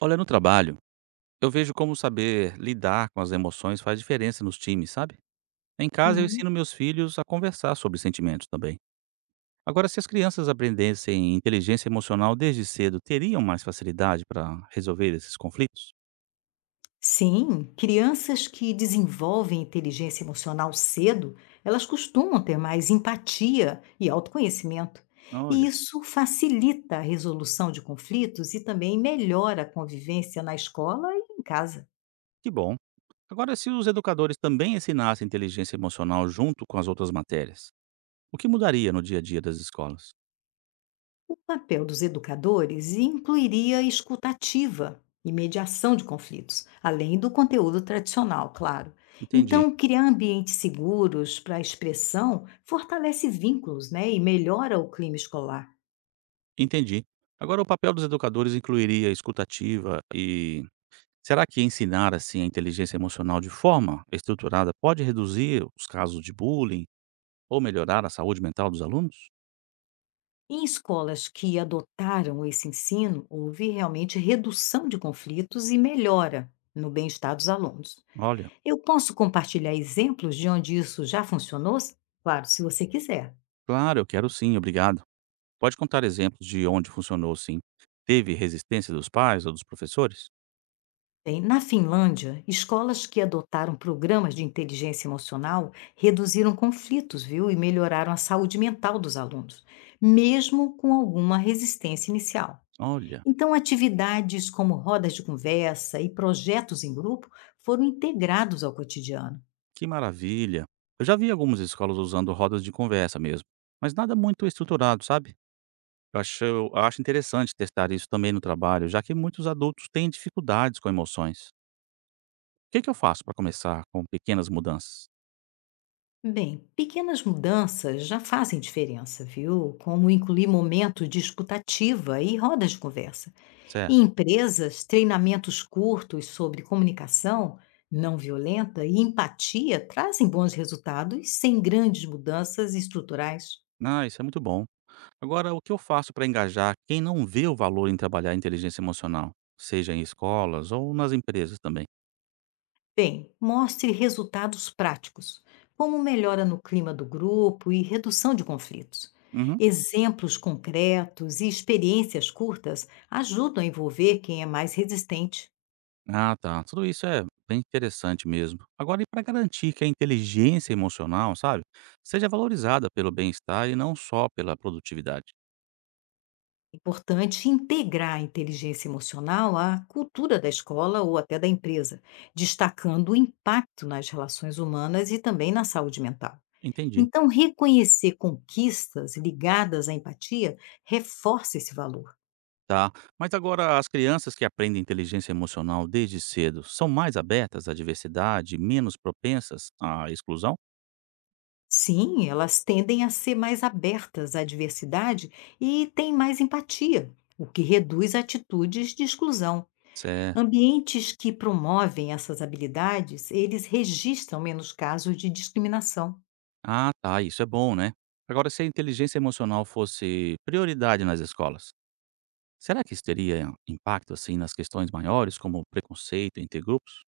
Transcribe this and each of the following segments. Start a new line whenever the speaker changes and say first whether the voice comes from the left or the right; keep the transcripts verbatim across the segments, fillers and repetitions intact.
right: Olha, no trabalho, eu vejo como saber lidar com as emoções faz diferença nos times, sabe? Em casa, eu
left: Uhum.
right: ensino meus filhos a conversar sobre sentimentos também. Agora, se as crianças aprendessem inteligência emocional desde cedo, teriam mais facilidade para resolver esses conflitos?
left: Sim, crianças que desenvolvem inteligência emocional cedo, elas costumam ter mais empatia e autoconhecimento. E
right: Olha,
left: isso facilita a resolução de conflitos e também melhora a convivência na escola e em casa.
right: que bom. Agora, se os educadores também ensinassem inteligência emocional junto com as outras matérias, o que mudaria no dia a dia das escolas?
left: O papel dos educadores incluiria escutativa e mediação de conflitos, além do conteúdo tradicional, claro.
right: Entendi,
left: Então, criar ambientes seguros para a expressão fortalece vínculos né, e melhora o clima escolar.
right: entendi. Agora, o papel dos educadores incluiria escutativa e Será que ensinar assim a inteligência emocional de forma estruturada pode reduzir os casos de bullying ou melhorar a saúde mental dos alunos?
left: Em escolas que adotaram esse ensino, houve realmente redução de conflitos e melhora no bem-estar dos alunos.
right: Olha,
left: Eu posso compartilhar exemplos de onde isso já funcionou? Claro, se você quiser.
right: claro, eu quero sim, obrigado. Pode contar exemplos de onde funcionou sim? Teve resistência dos pais ou dos professores?
left: Bem, na Finlândia, escolas que adotaram programas de inteligência emocional reduziram conflitos, viu, e melhoraram a saúde mental dos alunos, mesmo com alguma resistência inicial.
right: Olha,
left: Então, atividades como rodas de conversa e projetos em grupo foram integrados ao cotidiano.
right: que maravilha. Eu já vi algumas escolas usando rodas de conversa mesmo, mas nada muito estruturado, sabe? Eu acho, eu acho interessante testar isso também no trabalho, já que muitos adultos têm dificuldades com emoções. O que, que eu faço para começar com pequenas mudanças?
left: Bem, pequenas mudanças já fazem diferença, viu? Como incluir momentos de escutativa e rodas de conversa.
right: Certo.
left: Em empresas, treinamentos curtos sobre comunicação não violenta e empatia trazem bons resultados sem grandes mudanças estruturais.
right: Ah, isso é muito bom. Agora, o que eu faço para engajar quem não vê o valor em trabalhar a inteligência emocional, seja em escolas ou nas empresas também?
left: Bem, mostre resultados práticos, como melhora no clima do grupo e redução de conflitos.
right: Uhum.
left: Exemplos concretos e experiências curtas ajudam a envolver quem é mais resistente.
right: Ah, tá. Tudo isso é bem interessante mesmo. Agora, e para garantir que a inteligência emocional, sabe, seja valorizada pelo bem-estar e não só pela produtividade?
left: Importante integrar a inteligência emocional à cultura da escola ou até da empresa, destacando o impacto nas relações humanas e também na saúde mental.
right: Entendi.
left: Então, reconhecer conquistas ligadas à empatia reforça esse valor.
right: Tá. Mas agora, as crianças que aprendem inteligência emocional desde cedo são mais abertas à diversidade, menos propensas à exclusão?
left: Sim, elas tendem a ser mais abertas à diversidade e têm mais empatia, o que reduz atitudes de exclusão.
right: Certo.
left: Ambientes que promovem essas habilidades, eles registram menos casos de discriminação.
right: Ah, tá, isso é bom, né? Agora, se a inteligência emocional fosse prioridade nas escolas, será que isso teria impacto assim nas questões maiores, como preconceito entre grupos?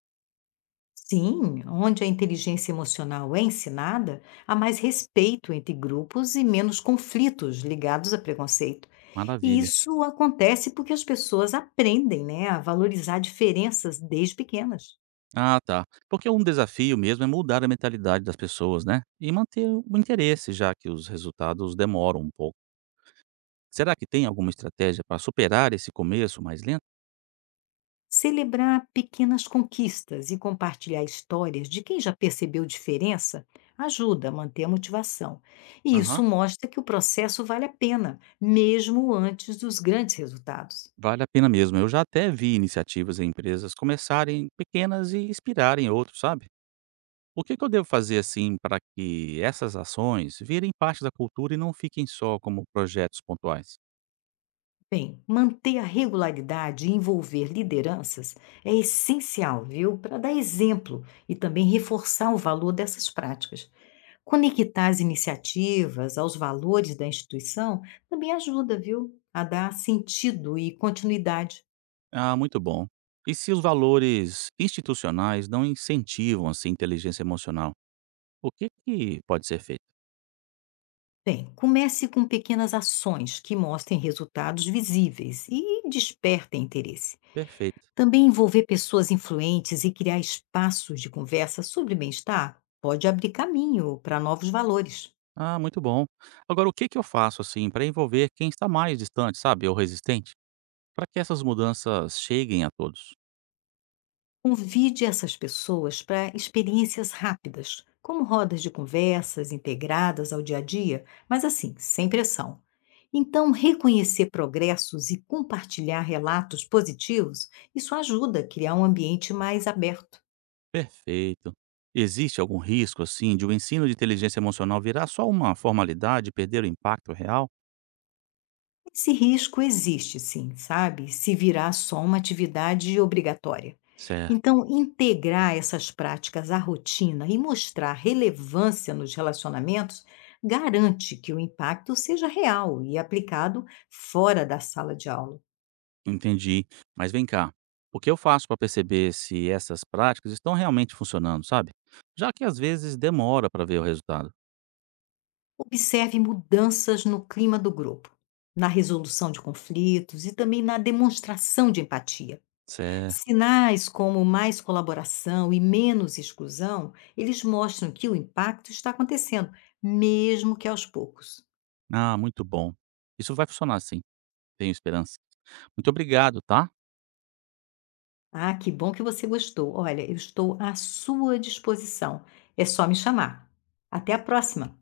left: Sim, onde a inteligência emocional é ensinada, há mais respeito entre grupos e menos conflitos ligados a preconceito. E
right: Maravilha.
left: isso acontece porque as pessoas aprendem, né, a valorizar diferenças desde pequenas.
right: Ah, tá. Porque um desafio mesmo é mudar a mentalidade das pessoas, né? E manter o interesse, já que os resultados demoram um pouco. Será que tem alguma estratégia para superar esse começo mais lento?
left: Celebrar pequenas conquistas e compartilhar histórias de quem já percebeu diferença ajuda a manter a motivação. E
right: Aham.
left: isso mostra que o processo vale a pena, mesmo antes dos grandes resultados.
right: Vale a pena mesmo. Eu já até vi iniciativas em empresas começarem pequenas e inspirarem outros, sabe? O que que eu devo fazer, assim, para que essas ações virem parte da cultura e não fiquem só como projetos pontuais?
left: Bem, manter a regularidade e envolver lideranças é essencial, viu, para dar exemplo e também reforçar o valor dessas práticas. Conectar as iniciativas aos valores da instituição também ajuda, viu, a dar sentido e continuidade.
right: Ah, muito bom. E se os valores institucionais não incentivam, assim, a inteligência emocional, o que que pode ser feito?
left: Bem, comece com pequenas ações que mostrem resultados visíveis e despertem interesse.
right: Perfeito.
left: Também envolver pessoas influentes e criar espaços de conversa sobre bem-estar pode abrir caminho para novos valores.
right: Ah, muito bom. Agora, o que que eu faço, assim, para envolver quem está mais distante, sabe, ou resistente, para que essas mudanças cheguem a todos?
left: Convide essas pessoas para experiências rápidas, como rodas de conversas integradas ao dia a dia, mas assim, sem pressão. Então, reconhecer progressos e compartilhar relatos positivos, isso ajuda a criar um ambiente mais aberto.
right: Perfeito. Existe algum risco, assim, de o ensino de inteligência emocional virar só uma formalidade e perder o impacto real?
left: Esse risco existe sim, sabe? Se virar só uma atividade obrigatória.
right: Certo,
left: Então, integrar essas práticas à rotina e mostrar relevância nos relacionamentos garante que o impacto seja real e aplicado fora da sala de aula.
right: entendi. Mas vem cá, o que eu faço para perceber se essas práticas estão realmente funcionando, sabe? Já que às vezes demora para ver o resultado.
left: Observe mudanças no clima do grupo, na resolução de conflitos e também na demonstração de empatia.
right: Certo.
left: Sinais como mais colaboração e menos exclusão, eles mostram que o impacto está acontecendo, mesmo que aos poucos.
right: Ah, muito bom. Isso vai funcionar sim, tenho esperança. Muito obrigado, tá?
left: Ah, que bom que você gostou. Olha, eu estou à sua disposição. É só me chamar. Até a próxima!